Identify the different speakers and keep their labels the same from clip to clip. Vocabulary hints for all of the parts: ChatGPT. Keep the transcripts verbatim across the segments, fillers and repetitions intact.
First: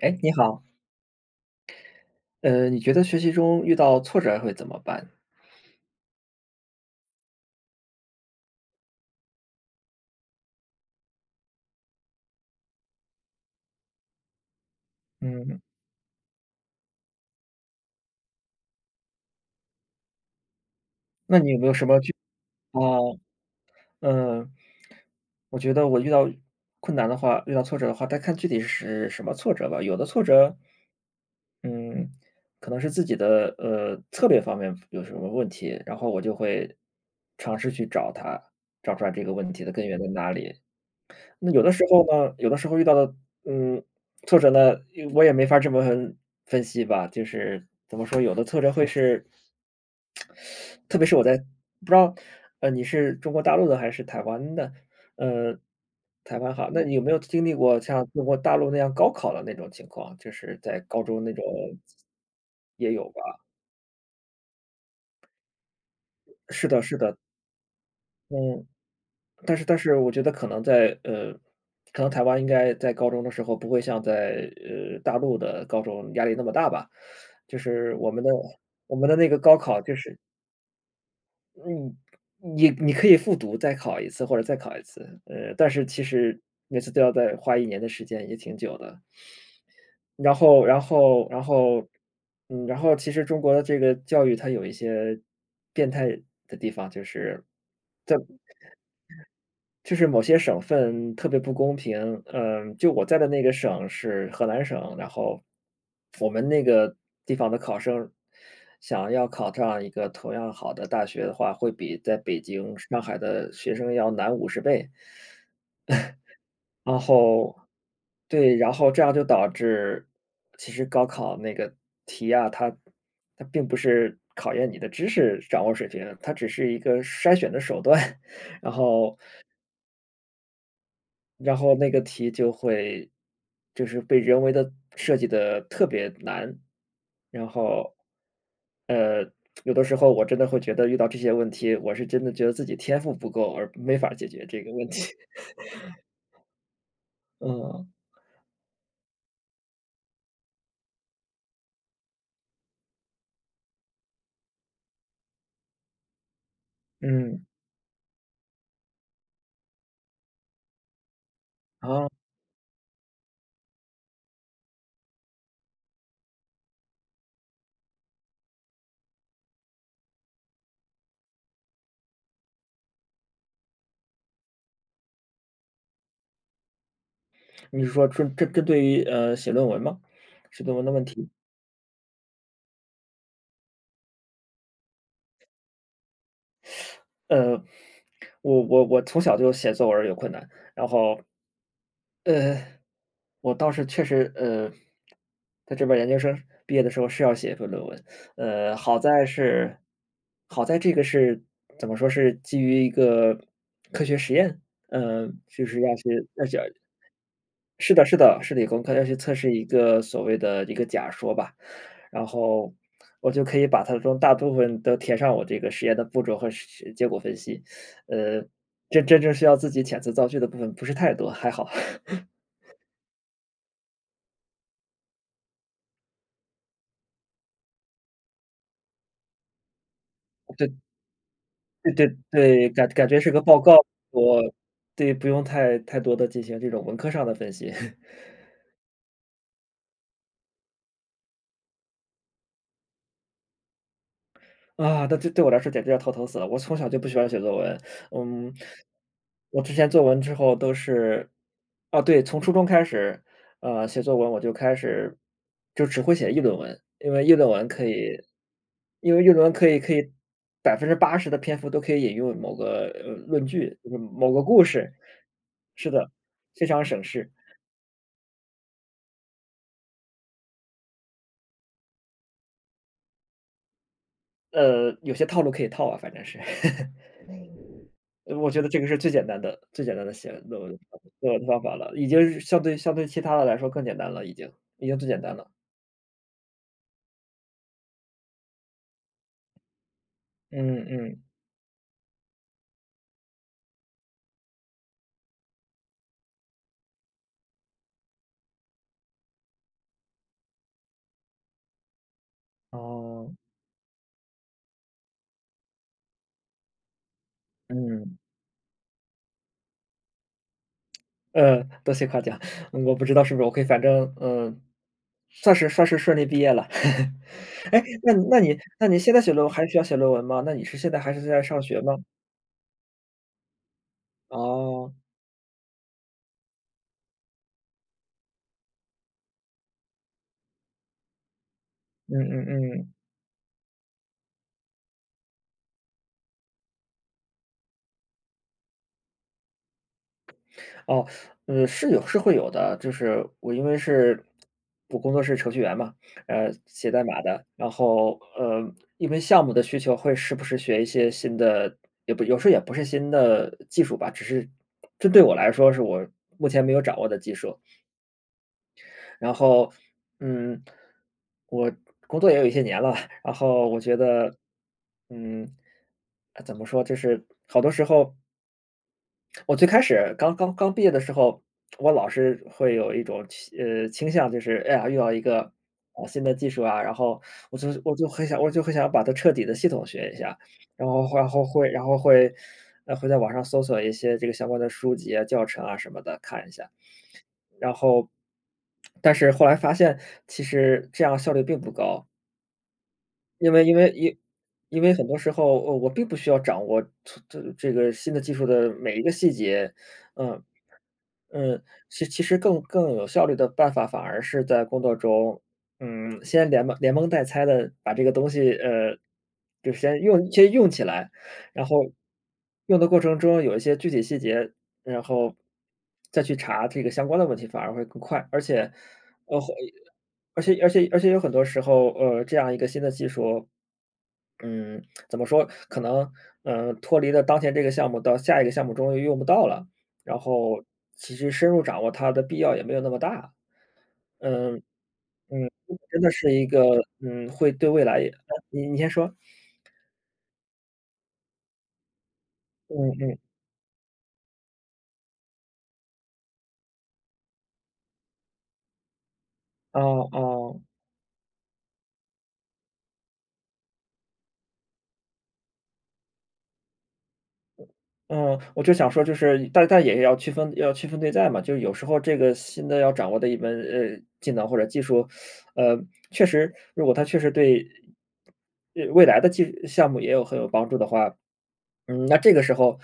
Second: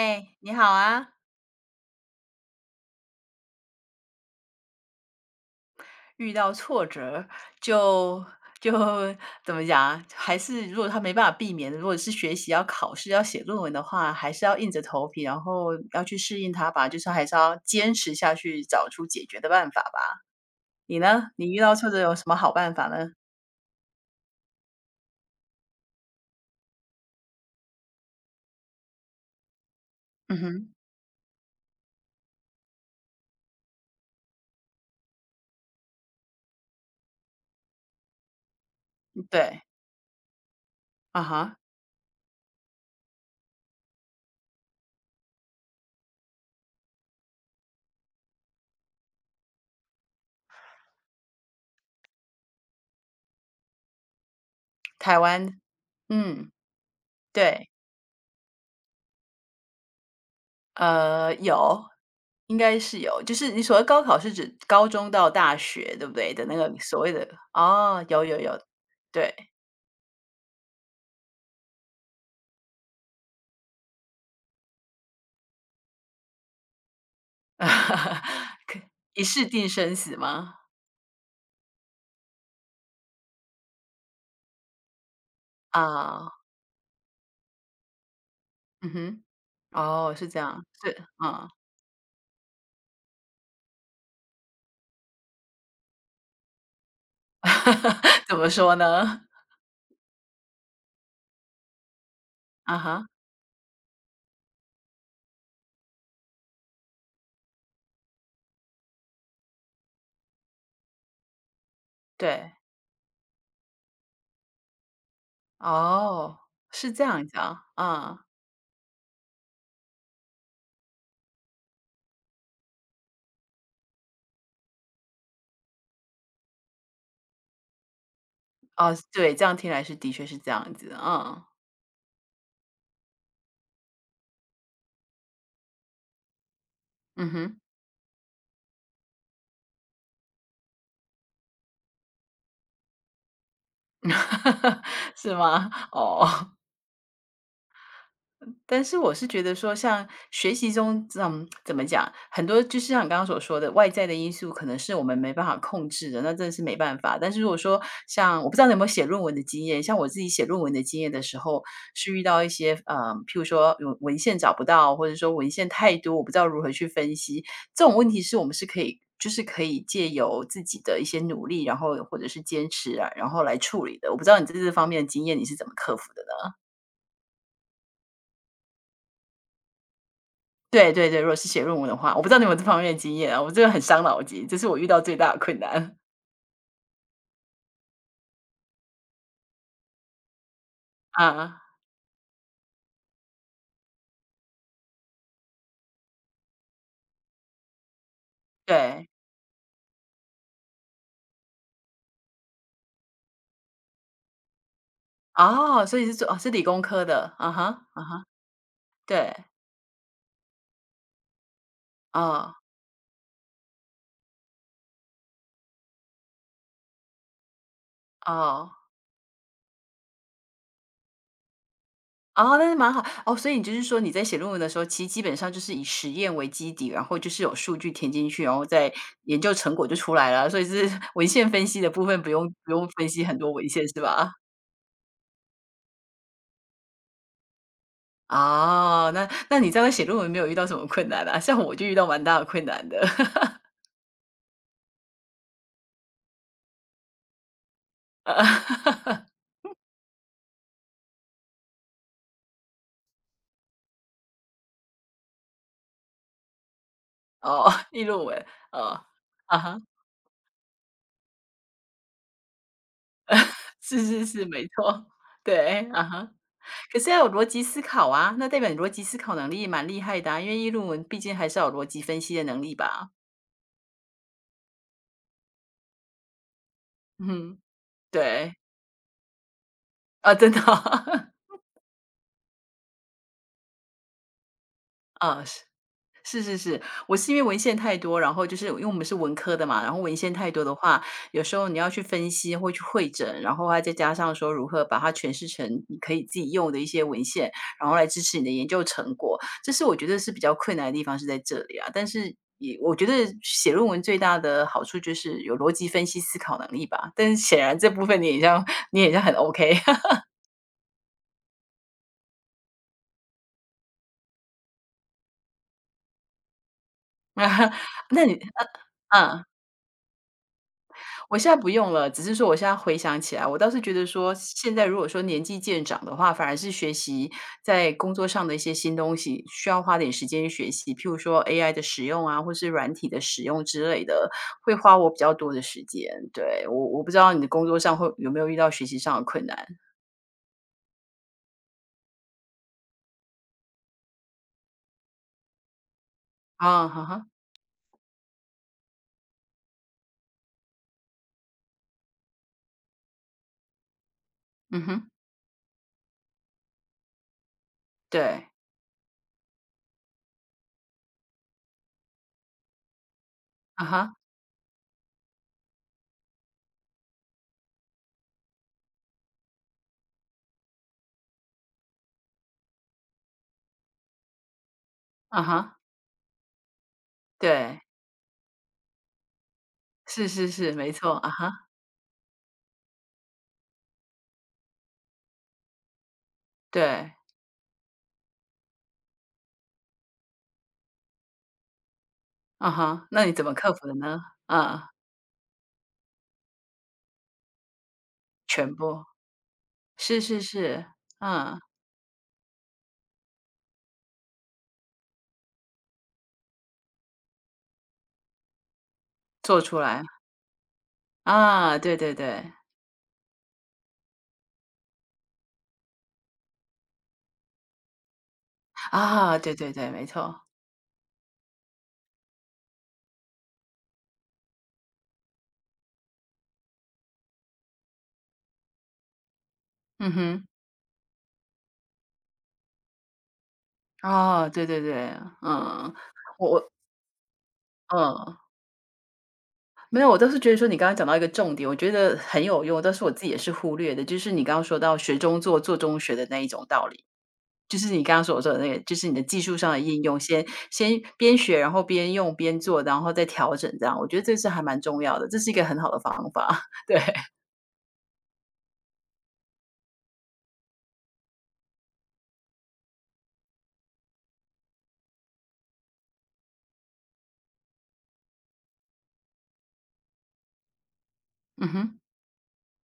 Speaker 1: 哎，你
Speaker 2: 你
Speaker 1: 好，
Speaker 2: 好啊！
Speaker 1: 呃，你觉得学习中遇到挫折会怎么办？
Speaker 2: 遇到挫折就就怎么讲啊？还是如果他没办法避免的，如果是学习要考试要写论文的话，还是要硬着头皮，然
Speaker 1: 嗯，
Speaker 2: 后要去适应它吧。就是还是要坚持下去，找出解决的办法吧。你呢？
Speaker 1: 那你
Speaker 2: 你
Speaker 1: 有
Speaker 2: 遇
Speaker 1: 没有
Speaker 2: 到
Speaker 1: 什
Speaker 2: 挫
Speaker 1: 么
Speaker 2: 折
Speaker 1: 具
Speaker 2: 有什么好办法呢？
Speaker 1: 哦，嗯，我觉得我遇到困难的话，遇到挫折的话，但看具体是什么挫折吧。有的挫
Speaker 2: 嗯
Speaker 1: 折，
Speaker 2: 哼。
Speaker 1: 嗯，可能是自己的呃策略方面有什么问题，然后我就会尝试去找它，找出来这个问
Speaker 2: 对。
Speaker 1: 题的根源在哪里。
Speaker 2: 啊
Speaker 1: 那
Speaker 2: 哈。
Speaker 1: 有的时候呢，有的时候遇到的，嗯，挫折呢，我也没法这么分分析吧。就是怎么说，有的挫折会是特别是我在不知道，呃，你是中国大陆的还是台湾的？
Speaker 2: 台
Speaker 1: 呃，
Speaker 2: 湾。
Speaker 1: 台
Speaker 2: 嗯。
Speaker 1: 湾好，那你有没有经历
Speaker 2: 对。
Speaker 1: 过像中国大陆那样高考的那种情况？就是在高中那
Speaker 2: 呃，
Speaker 1: 种
Speaker 2: 有，应该
Speaker 1: 也
Speaker 2: 是
Speaker 1: 有
Speaker 2: 有。就
Speaker 1: 吧？
Speaker 2: 是你所谓高考是指高中到大学，对不对？的那
Speaker 1: 是
Speaker 2: 个
Speaker 1: 的，是
Speaker 2: 所谓
Speaker 1: 的，
Speaker 2: 的。哦，有有有。
Speaker 1: 嗯。
Speaker 2: 对。
Speaker 1: 但是但是我觉得可能在呃，可能台湾应该在高中的时候不会像在呃大陆的高中压力那么大吧，就是我们的
Speaker 2: 可
Speaker 1: 我们的
Speaker 2: 一
Speaker 1: 那个
Speaker 2: 试
Speaker 1: 高
Speaker 2: 定
Speaker 1: 考
Speaker 2: 生
Speaker 1: 就
Speaker 2: 死
Speaker 1: 是
Speaker 2: 吗？
Speaker 1: 嗯，你你可以复读再考一次或者再考一次，呃，但是其
Speaker 2: 啊。
Speaker 1: 实每次都要再花一年的时间，也挺久
Speaker 2: 嗯
Speaker 1: 的。
Speaker 2: 哼。哦，是
Speaker 1: 然
Speaker 2: 这
Speaker 1: 后
Speaker 2: 样，
Speaker 1: 然
Speaker 2: 是。
Speaker 1: 后然
Speaker 2: 嗯。
Speaker 1: 后嗯，然后其实中国的这个教育它有一些变态的地方，就是在
Speaker 2: 怎么说呢？
Speaker 1: 就是某些省份特别不公平，嗯，
Speaker 2: 啊
Speaker 1: 就我
Speaker 2: 哈。
Speaker 1: 在的那个省是河南省，然后我们那个地方的考生想要考上一个同样好的大学的话，会比在北
Speaker 2: 对。
Speaker 1: 京、上海的学生要难五十倍。
Speaker 2: 哦，是
Speaker 1: 然
Speaker 2: 这样子
Speaker 1: 后
Speaker 2: 啊。嗯。
Speaker 1: 对，然后这样就导致其实高考那个题啊，它它并不是考验你的知识掌握水平，它只是一个筛选的手段。然
Speaker 2: 哦，
Speaker 1: 后
Speaker 2: 对，这样听来是的确是这样子。嗯。
Speaker 1: 然后那个题就会就是被人为的设计的特别难，
Speaker 2: 嗯
Speaker 1: 然
Speaker 2: 哼。
Speaker 1: 后，呃，有的时候我真的会觉得遇到这些问题，我是真的觉得自己天赋不够，而没法解决这个问题。
Speaker 2: 是 吗？哦。
Speaker 1: 嗯，
Speaker 2: 但是我是觉得说，像学习中，这种怎么讲，很多就是像你刚刚所说的，外在的因素可能是我们没办法控制的，那真的是没办法。但是
Speaker 1: 嗯
Speaker 2: 如果说像我不知道你有没有写论文的经验，像我自己写论文的经验的时 候，
Speaker 1: 啊，
Speaker 2: 是遇到一些，呃，譬如说有文献找不到，或者说文献太多，我不知道如何去分析，这种问题是我们是可以。就是可以借由自己的一些努力，然后或者是坚持啊，然后来处理的。我不知道你在这方面的经验你是怎么克服的呢？
Speaker 1: 你是说针针针对于，呃，写论文吗？写论文的
Speaker 2: 对
Speaker 1: 问
Speaker 2: 对对，如
Speaker 1: 题？
Speaker 2: 果是写论文的话，我不知道你有没有这方面的经验啊，我这个很伤脑筋，这是我遇到最大的困难。
Speaker 1: 呃，我我我从小就写作文儿有困难，然后，
Speaker 2: 啊。
Speaker 1: 呃我倒是确实，呃，在这边儿研究生毕业的时候是要写一份论文，呃，好
Speaker 2: 对。
Speaker 1: 在是，好在这个是怎么说是基于一个科学实验，嗯，就是
Speaker 2: 哦，
Speaker 1: 要
Speaker 2: 所以
Speaker 1: 去
Speaker 2: 是做哦，
Speaker 1: 要
Speaker 2: 是
Speaker 1: 去
Speaker 2: 理工科的。啊哈。
Speaker 1: 是的
Speaker 2: 嗯
Speaker 1: 是
Speaker 2: 哼。
Speaker 1: 的是理工科，要去
Speaker 2: 对。
Speaker 1: 测试一个所谓的一个假说吧，然
Speaker 2: 哦。
Speaker 1: 后我就可以把它中大部分都填上我这个实验的步骤和实结果分析，呃，
Speaker 2: 哦。
Speaker 1: 这真正需要自己遣词造句的部分不是太多，还好。
Speaker 2: 哦，那是蛮好，哦，所以你就是说你在写论文的时候，其实基本上就是以实验为基底，然后就是有数据填进去，然后再研究成果就出来了，所以 是 文献分析的
Speaker 1: 对
Speaker 2: 部
Speaker 1: 对
Speaker 2: 分不用
Speaker 1: 对，
Speaker 2: 不用
Speaker 1: 感感
Speaker 2: 分
Speaker 1: 觉
Speaker 2: 析
Speaker 1: 是
Speaker 2: 很
Speaker 1: 个
Speaker 2: 多
Speaker 1: 报
Speaker 2: 文
Speaker 1: 告，
Speaker 2: 献是吧？
Speaker 1: 我对，不用太太多的进行这种文科上的分析。
Speaker 2: 哦，那那你这样写论文没有遇到什么困难啊？像我就遇到蛮大的困难的。
Speaker 1: 啊，那这对我来说简直要头疼死了，我从小就不喜欢写作文，
Speaker 2: 呃，
Speaker 1: 嗯，我之前作文之后都是啊，对，从初中开始，呃，写作文我就开始就只会写议论文，因为议论文
Speaker 2: 哦，
Speaker 1: 可
Speaker 2: 议
Speaker 1: 以
Speaker 2: 论文。哦。
Speaker 1: 因为议论文
Speaker 2: 啊
Speaker 1: 可以
Speaker 2: 哈。
Speaker 1: 可以百分之八十的篇幅都可以引用某个，呃论据，就是
Speaker 2: 是是
Speaker 1: 某个
Speaker 2: 是，
Speaker 1: 故
Speaker 2: 没
Speaker 1: 事。
Speaker 2: 错。对。
Speaker 1: 是
Speaker 2: 啊
Speaker 1: 的，
Speaker 2: 哈。
Speaker 1: 非常
Speaker 2: 可
Speaker 1: 省
Speaker 2: 是要
Speaker 1: 事。
Speaker 2: 有逻辑思考啊，那代表你逻辑思考能力也蛮厉害的啊，因为议论文毕竟还是要有逻辑分析的能力吧？
Speaker 1: 呃，有些套路可以套啊，反正是。
Speaker 2: 嗯。
Speaker 1: 我
Speaker 2: 对。
Speaker 1: 觉得这个是最简单的最简单的写
Speaker 2: 啊，真
Speaker 1: 论
Speaker 2: 的
Speaker 1: 文的方
Speaker 2: 啊。
Speaker 1: 论文的 方法了，已经是相对相对其他的来说更简单了，已经已经最简单
Speaker 2: 啊，
Speaker 1: 了。
Speaker 2: 是。是是是，我是因为文献太多，然后就是因为我们是文科的嘛，然后文献太多的
Speaker 1: 嗯
Speaker 2: 话，
Speaker 1: 嗯，
Speaker 2: 有时候你要去分析或去会诊，然后还再加上说如何把它诠释成你可以自己用的一些文献，然后来支持你的研究成果，这是我觉得是比较困难的地方是在这里啊。但是也我觉得
Speaker 1: 哦，
Speaker 2: 写论文最大的好处就是有逻辑分析思考能力吧，但是显然这部
Speaker 1: 嗯，
Speaker 2: 分你也像你也像很 OK。
Speaker 1: 呃，多谢夸奖，嗯我不知道是不是 OK，反正，嗯，算是算是顺利毕业了。哎，那你
Speaker 2: 那你
Speaker 1: 那你
Speaker 2: 呃
Speaker 1: 那你现在写论
Speaker 2: 嗯。
Speaker 1: 文还需要写论文吗？那你是现在还是
Speaker 2: 我
Speaker 1: 在
Speaker 2: 现
Speaker 1: 上
Speaker 2: 在不
Speaker 1: 学
Speaker 2: 用
Speaker 1: 吗？
Speaker 2: 了，只是说我现在回想起来，我倒是觉得说，现在
Speaker 1: 哦，
Speaker 2: 如果说年纪渐长的话，反而是学习在工作上的一些新东西，需要花点时间去学习，譬如说 A I 的使
Speaker 1: 嗯
Speaker 2: 用啊，或是
Speaker 1: 嗯嗯。
Speaker 2: 软体的使用之类的，会花我比较多的时间。对，我我不知道你的工作上会有没有遇到学习上的困难
Speaker 1: 哦，嗯，是有是会有的，就是我因为是我工作是程序员嘛，呃，
Speaker 2: 啊？
Speaker 1: 写代
Speaker 2: 哈
Speaker 1: 码
Speaker 2: 哈。
Speaker 1: 的，然后，呃，因为项目的需求会时不时学一些新的，也不有时候也不是新的技术吧，只是
Speaker 2: 嗯
Speaker 1: 这
Speaker 2: 哼。
Speaker 1: 对我来说是我目前没有掌握的技术。
Speaker 2: 对。
Speaker 1: 然后，嗯，我工作也有一些年了，然后我
Speaker 2: 啊
Speaker 1: 觉
Speaker 2: 哈。
Speaker 1: 得，嗯，呃怎么说，就是好多时候我最开始刚刚刚毕业的时候，我老是会有一种倾呃，倾向，就是，哎呀，遇到一个，
Speaker 2: 啊哈。
Speaker 1: 啊，新的技术啊，然后我就
Speaker 2: 对。
Speaker 1: 我就很想我就很想把它彻底的系统学一
Speaker 2: 是
Speaker 1: 下，
Speaker 2: 是是，
Speaker 1: 然
Speaker 2: 没
Speaker 1: 后
Speaker 2: 错。
Speaker 1: 然
Speaker 2: 啊
Speaker 1: 后
Speaker 2: 哈。
Speaker 1: 会然后会，呃，会在网上搜索一些这个相关的书籍啊、教程啊什么的看一下。
Speaker 2: 对。
Speaker 1: 然后但是后来发现，其实这样效率并不高，
Speaker 2: 啊哈，那你怎
Speaker 1: 因
Speaker 2: 么
Speaker 1: 为
Speaker 2: 克
Speaker 1: 因
Speaker 2: 服
Speaker 1: 为
Speaker 2: 的
Speaker 1: 因
Speaker 2: 呢？
Speaker 1: 因
Speaker 2: 啊，
Speaker 1: 为很多时候，呃，我并不需要掌握这这这个新的技术的
Speaker 2: 全
Speaker 1: 每一
Speaker 2: 部。
Speaker 1: 个细节，
Speaker 2: 是是
Speaker 1: 嗯。
Speaker 2: 是。嗯。
Speaker 1: 嗯，其其实更更有效率的办法，反而是在工作中，嗯，先连蒙连蒙带猜的把这个东西，呃，
Speaker 2: 做
Speaker 1: 就
Speaker 2: 出
Speaker 1: 先
Speaker 2: 来。
Speaker 1: 用先用起来，然
Speaker 2: 啊，
Speaker 1: 后
Speaker 2: 对对对。
Speaker 1: 用的过程中有一些具体细节，然后再去查这个相关的问题，反而会更快。而且，
Speaker 2: 啊，
Speaker 1: 呃，会
Speaker 2: 对对对，没
Speaker 1: 而
Speaker 2: 错。
Speaker 1: 且而且而且有很多时候，呃，这样一个新的技术，嗯，怎么说，可能，嗯，脱离了当前这个项目到下一个项目中又用不到了。
Speaker 2: 嗯
Speaker 1: 然
Speaker 2: 哼。
Speaker 1: 后其实深入掌握它的必要也没有那么大。
Speaker 2: 哦，
Speaker 1: 嗯，
Speaker 2: 对对对。
Speaker 1: 嗯，
Speaker 2: 嗯。
Speaker 1: 真的是一
Speaker 2: 我
Speaker 1: 个，
Speaker 2: 我
Speaker 1: 嗯，会对未来也
Speaker 2: 嗯，
Speaker 1: 呃你你先说。
Speaker 2: 没有，我倒是觉得说你刚刚讲到一个重点，我觉得很有
Speaker 1: 嗯
Speaker 2: 用，但是我
Speaker 1: 嗯，
Speaker 2: 自己也是忽略的，就是你刚刚说到"学中做，做中学"的那一种道理。就是你刚刚所说的那个，就是你的技术上的应
Speaker 1: 哦
Speaker 2: 用，先
Speaker 1: 哦，
Speaker 2: 先边学，然后边用边做，然后再调整这样，我觉得这是还蛮重要的，这是一个很好的方法。对。
Speaker 1: 嗯，我就想说就是但但也要区分要区分对待嘛，就是有时候这个新的要掌握的一门，呃，技能或者技术，呃，确实如果它确实对对未来的技项目也有很有帮助的话，
Speaker 2: 嗯哼。
Speaker 1: 嗯，那这个时候，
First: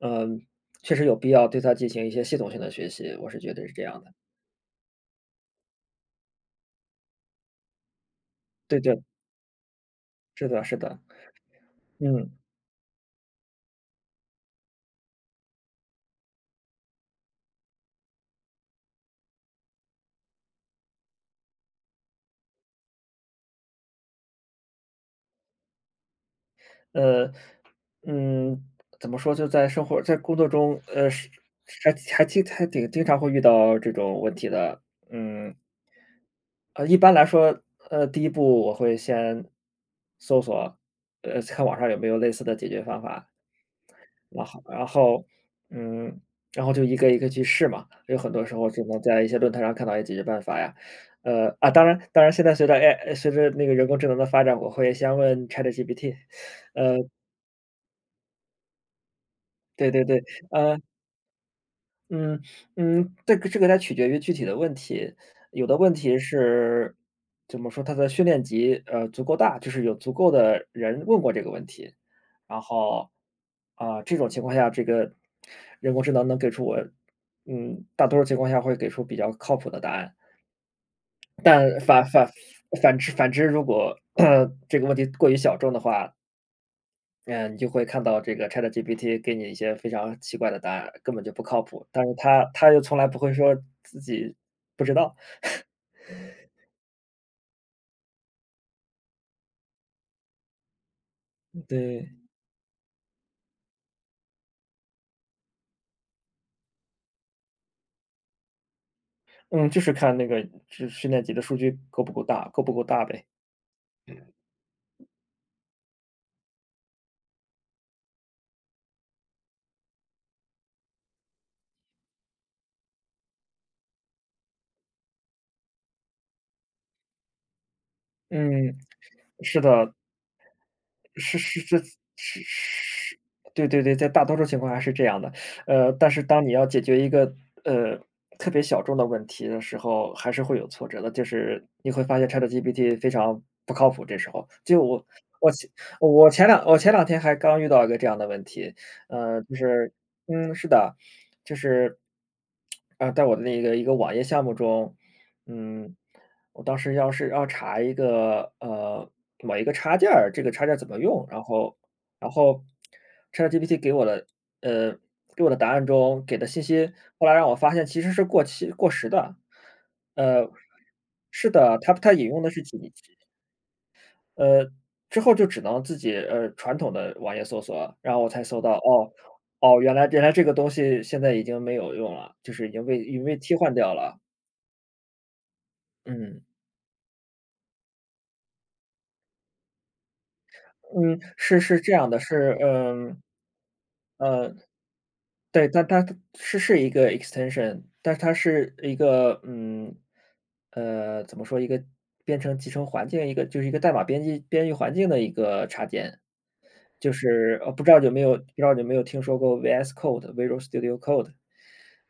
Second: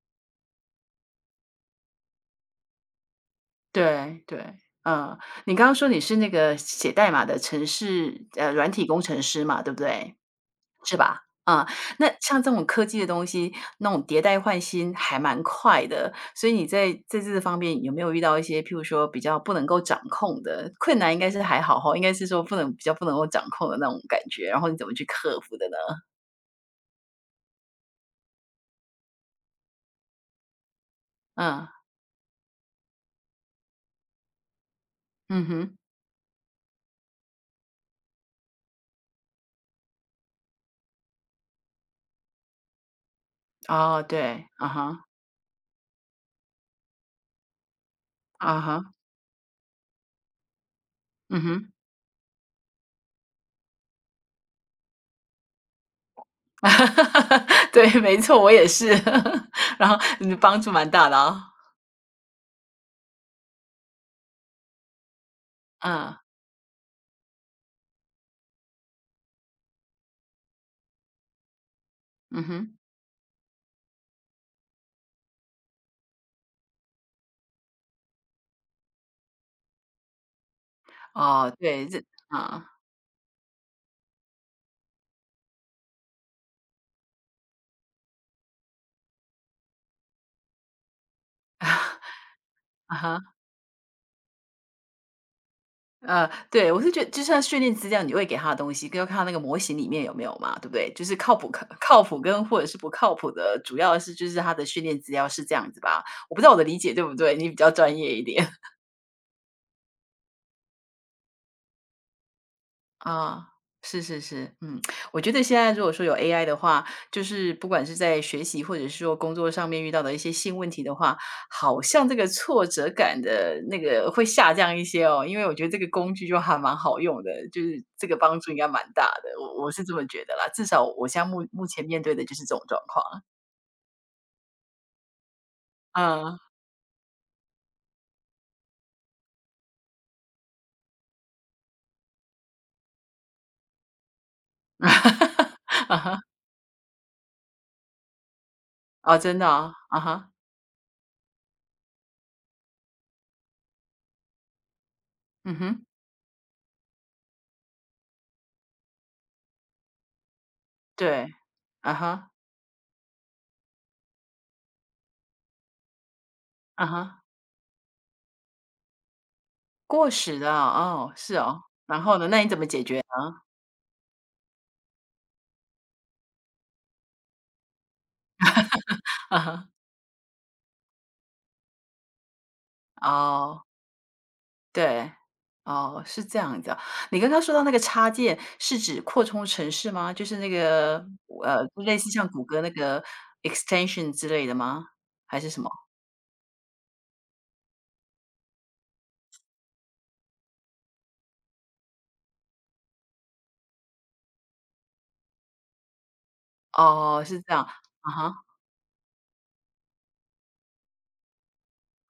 Speaker 1: 嗯，确实有必要对它进行一些系统性的学习，我是觉得是这样的。
Speaker 2: 对对。嗯，你刚刚说你是那个写代码的城市呃，软
Speaker 1: 对
Speaker 2: 体
Speaker 1: 对。
Speaker 2: 工程师嘛，对不对？
Speaker 1: 是的是
Speaker 2: 是
Speaker 1: 的，
Speaker 2: 吧？啊，那
Speaker 1: 嗯，
Speaker 2: 像这种科技的东西，那种迭代换新还蛮快的，所以你在在这方面有没有遇到一些，譬如说比较不能够掌控的困难？应该是还好哈，应该是说不能比较不能够掌控的那种感觉，然后你怎么去克服的呢？
Speaker 1: 呃，嗯，怎么说，就在生活在工作中，呃，是
Speaker 2: 嗯。
Speaker 1: 还还经还挺经常会遇到这种问题的。
Speaker 2: 嗯
Speaker 1: 嗯，
Speaker 2: 哼。
Speaker 1: 呃，一般来说，呃，第一步我会先搜索，呃，看网上有没有类似的解决方法，
Speaker 2: 哦，
Speaker 1: 然
Speaker 2: 对。
Speaker 1: 后
Speaker 2: 啊
Speaker 1: 然
Speaker 2: 哈。
Speaker 1: 后，嗯，然后就一个一个去试嘛，有很多时
Speaker 2: 啊
Speaker 1: 候只
Speaker 2: 哈。
Speaker 1: 能在一些论坛上看到一些解决办法呀。
Speaker 2: 嗯
Speaker 1: 呃，啊，
Speaker 2: 哼。
Speaker 1: 当然当然现在随着 a I，随着那个人工智能的发展，我会先问 ChatGPT，
Speaker 2: 哈
Speaker 1: 呃
Speaker 2: 哈哈。对，没错，我也是。然
Speaker 1: 对
Speaker 2: 后
Speaker 1: 对对，
Speaker 2: 嗯，帮助
Speaker 1: 呃，
Speaker 2: 蛮大的啊。
Speaker 1: 嗯嗯，这个这个它取决于具体的问题，有的问题
Speaker 2: 嗯。
Speaker 1: 是怎么说，它的训练集呃足够大，就是有足够的人问过这个问题，
Speaker 2: 嗯
Speaker 1: 然
Speaker 2: 哼。
Speaker 1: 后啊、这种情况下，这个人工智能能给出我，嗯，大多数情况下会给出比较靠谱的答案，
Speaker 2: 哦，
Speaker 1: 但
Speaker 2: 对，
Speaker 1: 反
Speaker 2: 这
Speaker 1: 反
Speaker 2: 啊。
Speaker 1: 反之反之，如果 这个问题过于小众的话，嗯，你就会看到这个 ChatGPT 给你一些非常奇怪的答案，根本就不 靠谱，
Speaker 2: 啊
Speaker 1: 但是他他又从来不
Speaker 2: 哈。
Speaker 1: 会说自己不知道。
Speaker 2: 呃，对，我是觉得就像训练资料，你会给他的东西，要看他那个模型里面有没有嘛，对不对？就是靠谱靠靠
Speaker 1: 对，
Speaker 2: 谱跟或者是不靠谱的，主要是就是他的训练资料是这样子吧？我不知道我的理解对不对，你比较专业一点。
Speaker 1: 嗯，就是看那个就是训练集的数据够不够大，够不够大呗。
Speaker 2: 啊。是是是。嗯，我觉得现在如果说有 A I 的话，就是不管是在学习或者是说工作上面遇到的一些新问题的话，好像这个挫折感的那个会下降一些哦，因为我觉得这个工具就还蛮好用的，就是这个帮助应该
Speaker 1: 嗯，
Speaker 2: 蛮大的，
Speaker 1: 是
Speaker 2: 我我是
Speaker 1: 的。
Speaker 2: 这么觉得啦，至少我现在
Speaker 1: 是
Speaker 2: 目
Speaker 1: 是
Speaker 2: 目
Speaker 1: 是
Speaker 2: 前面对的就
Speaker 1: 是
Speaker 2: 是这种状
Speaker 1: 是，
Speaker 2: 况。
Speaker 1: 对对对，在大多数情况下是这样的。呃，但是
Speaker 2: 嗯。
Speaker 1: 当你要解决一个呃特别小众的问题的时候，还是会有挫折的。就是你会发现 ChatGPT 非常不靠谱，这时候就我我 前
Speaker 2: 啊哈。
Speaker 1: 我前两我前两天还刚遇到一个这样的问题。
Speaker 2: 啊真
Speaker 1: 呃，
Speaker 2: 的
Speaker 1: 就
Speaker 2: 啊。
Speaker 1: 是
Speaker 2: 啊哈。
Speaker 1: 嗯，是的，就是啊、呃在我的那个一个网页项目中，
Speaker 2: 嗯哼。
Speaker 1: 嗯，我当时要是要查一个，呃，某一个插件儿，这个插件儿怎么用，
Speaker 2: 对。
Speaker 1: 然后
Speaker 2: 啊
Speaker 1: 然
Speaker 2: 哈。
Speaker 1: 后 ChatGPT 给我的，呃，给我的答案中给的信
Speaker 2: 啊
Speaker 1: 息，
Speaker 2: 哈。
Speaker 1: 后来让我发现其实是过期过时的。
Speaker 2: 过时
Speaker 1: 呃，
Speaker 2: 的哦，哦是
Speaker 1: 是
Speaker 2: 哦，
Speaker 1: 的，它
Speaker 2: 然
Speaker 1: 它
Speaker 2: 后
Speaker 1: 引
Speaker 2: 呢，那
Speaker 1: 用
Speaker 2: 你
Speaker 1: 的
Speaker 2: 怎
Speaker 1: 是
Speaker 2: 么
Speaker 1: 几
Speaker 2: 解决呢？
Speaker 1: 呃，之后就只能自己，呃，传统的网页搜索，然后我才搜到，哦，
Speaker 2: 啊哈。
Speaker 1: 哦，原来原来这个东西现在已经没有用了，就是已经被 已经被替
Speaker 2: 哦。
Speaker 1: 换掉了。
Speaker 2: 对。哦，是这
Speaker 1: 嗯。
Speaker 2: 样子啊。你刚刚说到那个插件是指扩充城市吗？就是那个，
Speaker 1: 嗯，是
Speaker 2: 呃，
Speaker 1: 是这
Speaker 2: 类
Speaker 1: 样
Speaker 2: 似
Speaker 1: 的，
Speaker 2: 像谷
Speaker 1: 是，
Speaker 2: 歌那个
Speaker 1: 嗯，
Speaker 2: extension 之类
Speaker 1: 呃，
Speaker 2: 的吗？还是什
Speaker 1: 对，
Speaker 2: 么？
Speaker 1: 它它是是一个 extension，但是它是一个，嗯，呃，怎么说，一个编程集成环境，一个就是一个代码编辑编辑环境的一个插件。就
Speaker 2: 哦，是这
Speaker 1: 是，
Speaker 2: 样。
Speaker 1: 呃，不知道有
Speaker 2: 啊
Speaker 1: 没有
Speaker 2: 哈。
Speaker 1: 不知道有没有听说过 V S Code，Visual Studio Code？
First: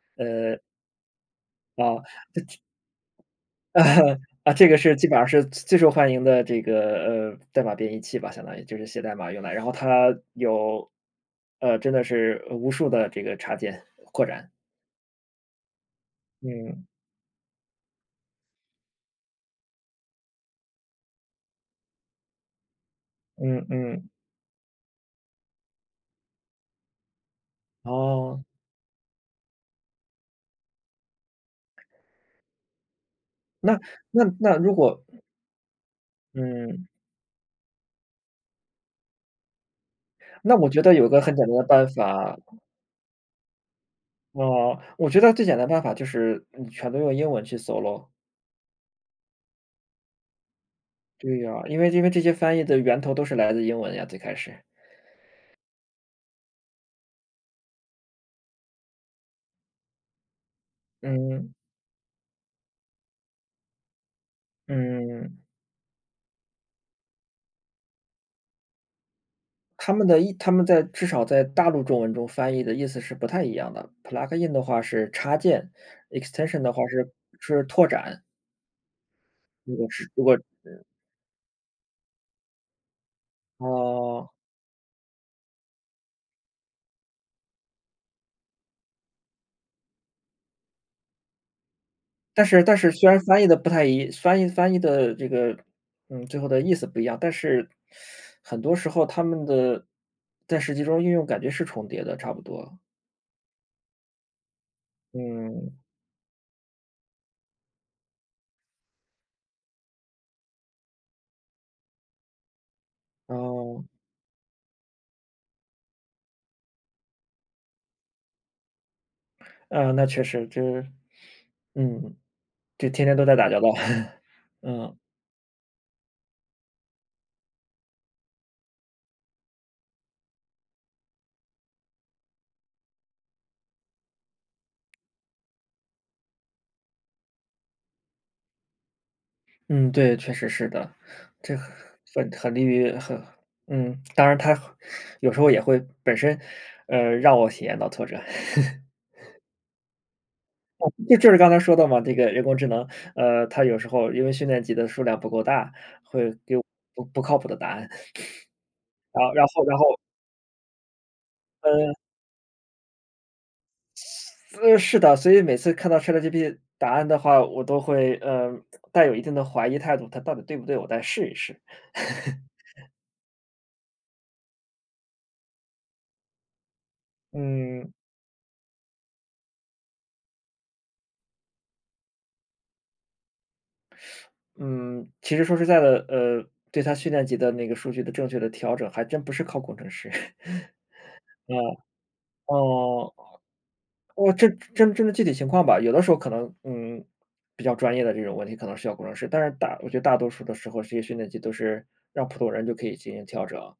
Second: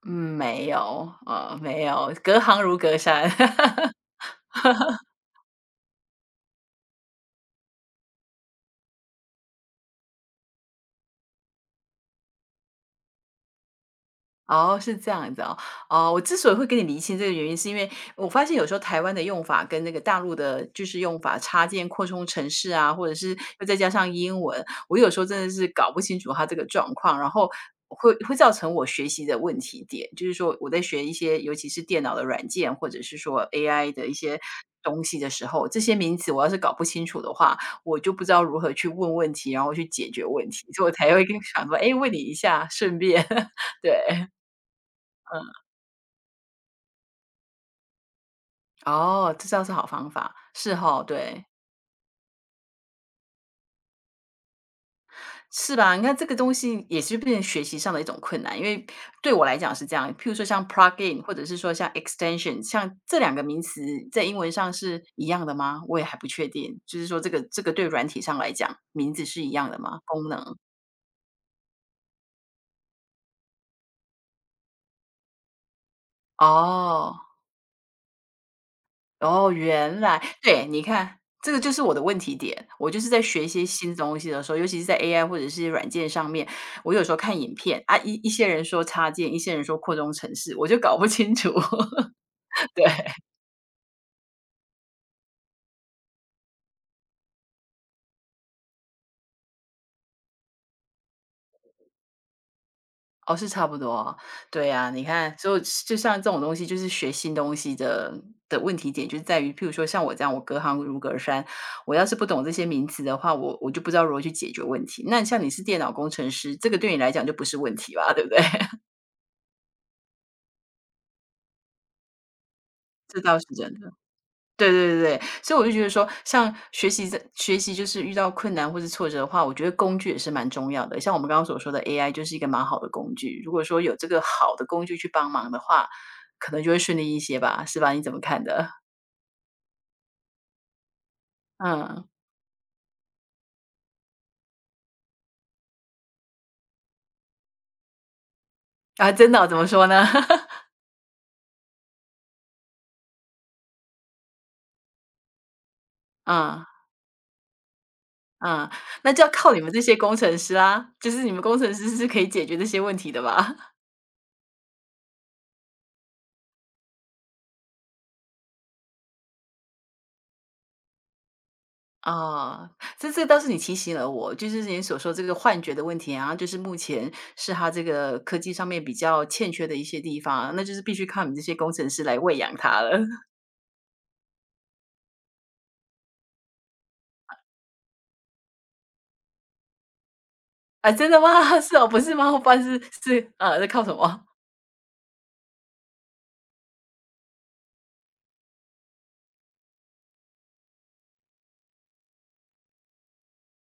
Speaker 2: 嗯，没有，呃，没
Speaker 1: 啊。
Speaker 2: 有，隔行如隔山。
Speaker 1: 啊，这个是基本上是最受欢迎的这个，呃，代码编译器吧，相当于就是写代码用来，然后它有，呃，真的是无数的这个插件扩展。
Speaker 2: 哦，是这样子哦。哦，我之所以会跟你
Speaker 1: 嗯，
Speaker 2: 厘清这个原因，是因为我发现有时候台湾的用法跟那个大陆的就是用法插件扩充程式啊，或者是
Speaker 1: 嗯
Speaker 2: 又再加
Speaker 1: 嗯，
Speaker 2: 上英文，我有时候真的是搞不清楚它这个状况，然后会会
Speaker 1: 哦，
Speaker 2: 造成我学习的问题点。就是说我在学一些，尤其是电脑的软件，或者是说
Speaker 1: 那
Speaker 2: A I 的一
Speaker 1: 那
Speaker 2: 些
Speaker 1: 那如果
Speaker 2: 东西的时候，这些名词我要是搞不
Speaker 1: 嗯，
Speaker 2: 清楚的话，我就不知道如何去问问题，然后去解决问
Speaker 1: 那
Speaker 2: 题，
Speaker 1: 我觉
Speaker 2: 所以我
Speaker 1: 得有
Speaker 2: 才
Speaker 1: 个
Speaker 2: 会
Speaker 1: 很
Speaker 2: 跟
Speaker 1: 简单的
Speaker 2: 想说，
Speaker 1: 办
Speaker 2: 哎，问你一
Speaker 1: 法，
Speaker 2: 下，顺便。 对。
Speaker 1: 哦，我觉得最简单的办法就是你全都用英文去搜咯。
Speaker 2: 哦，这倒是好方法，是哈，
Speaker 1: 对
Speaker 2: 对。
Speaker 1: 呀，因为因为这些翻译的源头都是来自英文呀，最开始。
Speaker 2: 是吧？你看这个东西也是变成学习上的一种困难，因为对我来讲是这样，譬如说像 plugin 或者
Speaker 1: 嗯。
Speaker 2: 是说像 extension,像这两个名词在英文上是一
Speaker 1: 嗯。
Speaker 2: 样的吗？我也还不确定，就是说这个这个对软体上来讲，名字是一样的
Speaker 1: 他
Speaker 2: 吗？
Speaker 1: 们的
Speaker 2: 功
Speaker 1: 意他
Speaker 2: 能？
Speaker 1: 们在至少在大陆中文中翻译的意思是不太一样的，plug in 的话是插件，extension 的话是
Speaker 2: 哦。
Speaker 1: 是拓展。
Speaker 2: 哦，
Speaker 1: 如果
Speaker 2: 原
Speaker 1: 是
Speaker 2: 来
Speaker 1: 如果
Speaker 2: 对，你看，这个就是我的问题点。我就是在学一些新东
Speaker 1: 哦，
Speaker 2: 西的时候，尤其是在 A I 或者是软件上面，我有时候看影片啊，一一些人说插件，一些人说扩充程式，我就搞不清楚。
Speaker 1: 但是 但
Speaker 2: 对。
Speaker 1: 是虽然翻译的不太一翻译翻译的这个，嗯，最后的意思不一样，但是很多时候他们的在实际中应用感觉是重叠的，差不多。
Speaker 2: 哦，是差不多哦。对啊，你看，所以
Speaker 1: 嗯，
Speaker 2: 就像这种东西，就是学新东西的的问题点，就是在于，譬如说像我这样，我隔行如隔山，我要是不懂这些名词的话，我我就
Speaker 1: 哦，
Speaker 2: 不知道如何去解决问题。那像你是电脑工程师，这个对你来讲就不是问题吧，对不对？
Speaker 1: 啊，那确实。这嗯，就天天
Speaker 2: 这
Speaker 1: 都在
Speaker 2: 倒是
Speaker 1: 打交道。
Speaker 2: 真的。对对
Speaker 1: 嗯。
Speaker 2: 对对，所以我就觉得说，像学习这学习就是遇到困难或是挫折的话，我觉得工具也是蛮重要的。像我们刚刚所说的 A I 就是一个蛮好的工具，如果说有这个好的工具去帮忙的话，可能就会顺利一些吧，是吧？你怎么看的？
Speaker 1: 嗯，对，确实是的。这
Speaker 2: 嗯。
Speaker 1: 很很利于很嗯，当然他有时候也会本身，呃，让我体验到挫折。
Speaker 2: 啊，真的哦怎么说呢？
Speaker 1: 就就是刚才说的嘛，这个人工智能，呃，它有时候因为训练集的数量不够大，会给我
Speaker 2: 嗯
Speaker 1: 不不靠谱的答案。
Speaker 2: 嗯，那就
Speaker 1: 然
Speaker 2: 要
Speaker 1: 后然
Speaker 2: 靠你
Speaker 1: 后
Speaker 2: 们
Speaker 1: 然
Speaker 2: 这
Speaker 1: 后，
Speaker 2: 些工程师啦，就是你们工程
Speaker 1: 呃，
Speaker 2: 师是可以解决这些问题的吧？
Speaker 1: 呃，是的，所以每次看到 ChatGPT 答案的话，我都会，呃，带有一定的怀疑态度，它到底对不对，我再试一试。
Speaker 2: 啊，这这倒是你提醒了我，就是你所说这个幻觉的问题啊，就是目前是它这
Speaker 1: 嗯。
Speaker 2: 个科技上面比较欠缺的一些地方啊，那就是必须靠你们这些工程师来喂养它了。
Speaker 1: 嗯，其实说实在的，呃，对它训练集的那个数据的正确的调整，还真不是靠工程师。
Speaker 2: 啊，真的
Speaker 1: 啊，
Speaker 2: 吗？是哦，不是吗？我不然是
Speaker 1: 哦，
Speaker 2: 是呃，在靠什么？
Speaker 1: 我这真真的具体情况吧，有的时候可能，嗯，比较专业的这种问题可能需要工程师，但是大我觉得大多数的时候，这些训练集都是让普通人就可以进行调整。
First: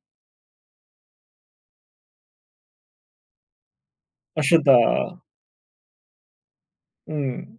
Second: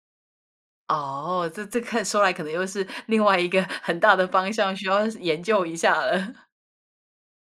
Speaker 2: 哦，这这看说来可能又是另外一个很大的
Speaker 1: 啊，
Speaker 2: 方
Speaker 1: 是的，
Speaker 2: 向，需要研究一下了。
Speaker 1: 嗯。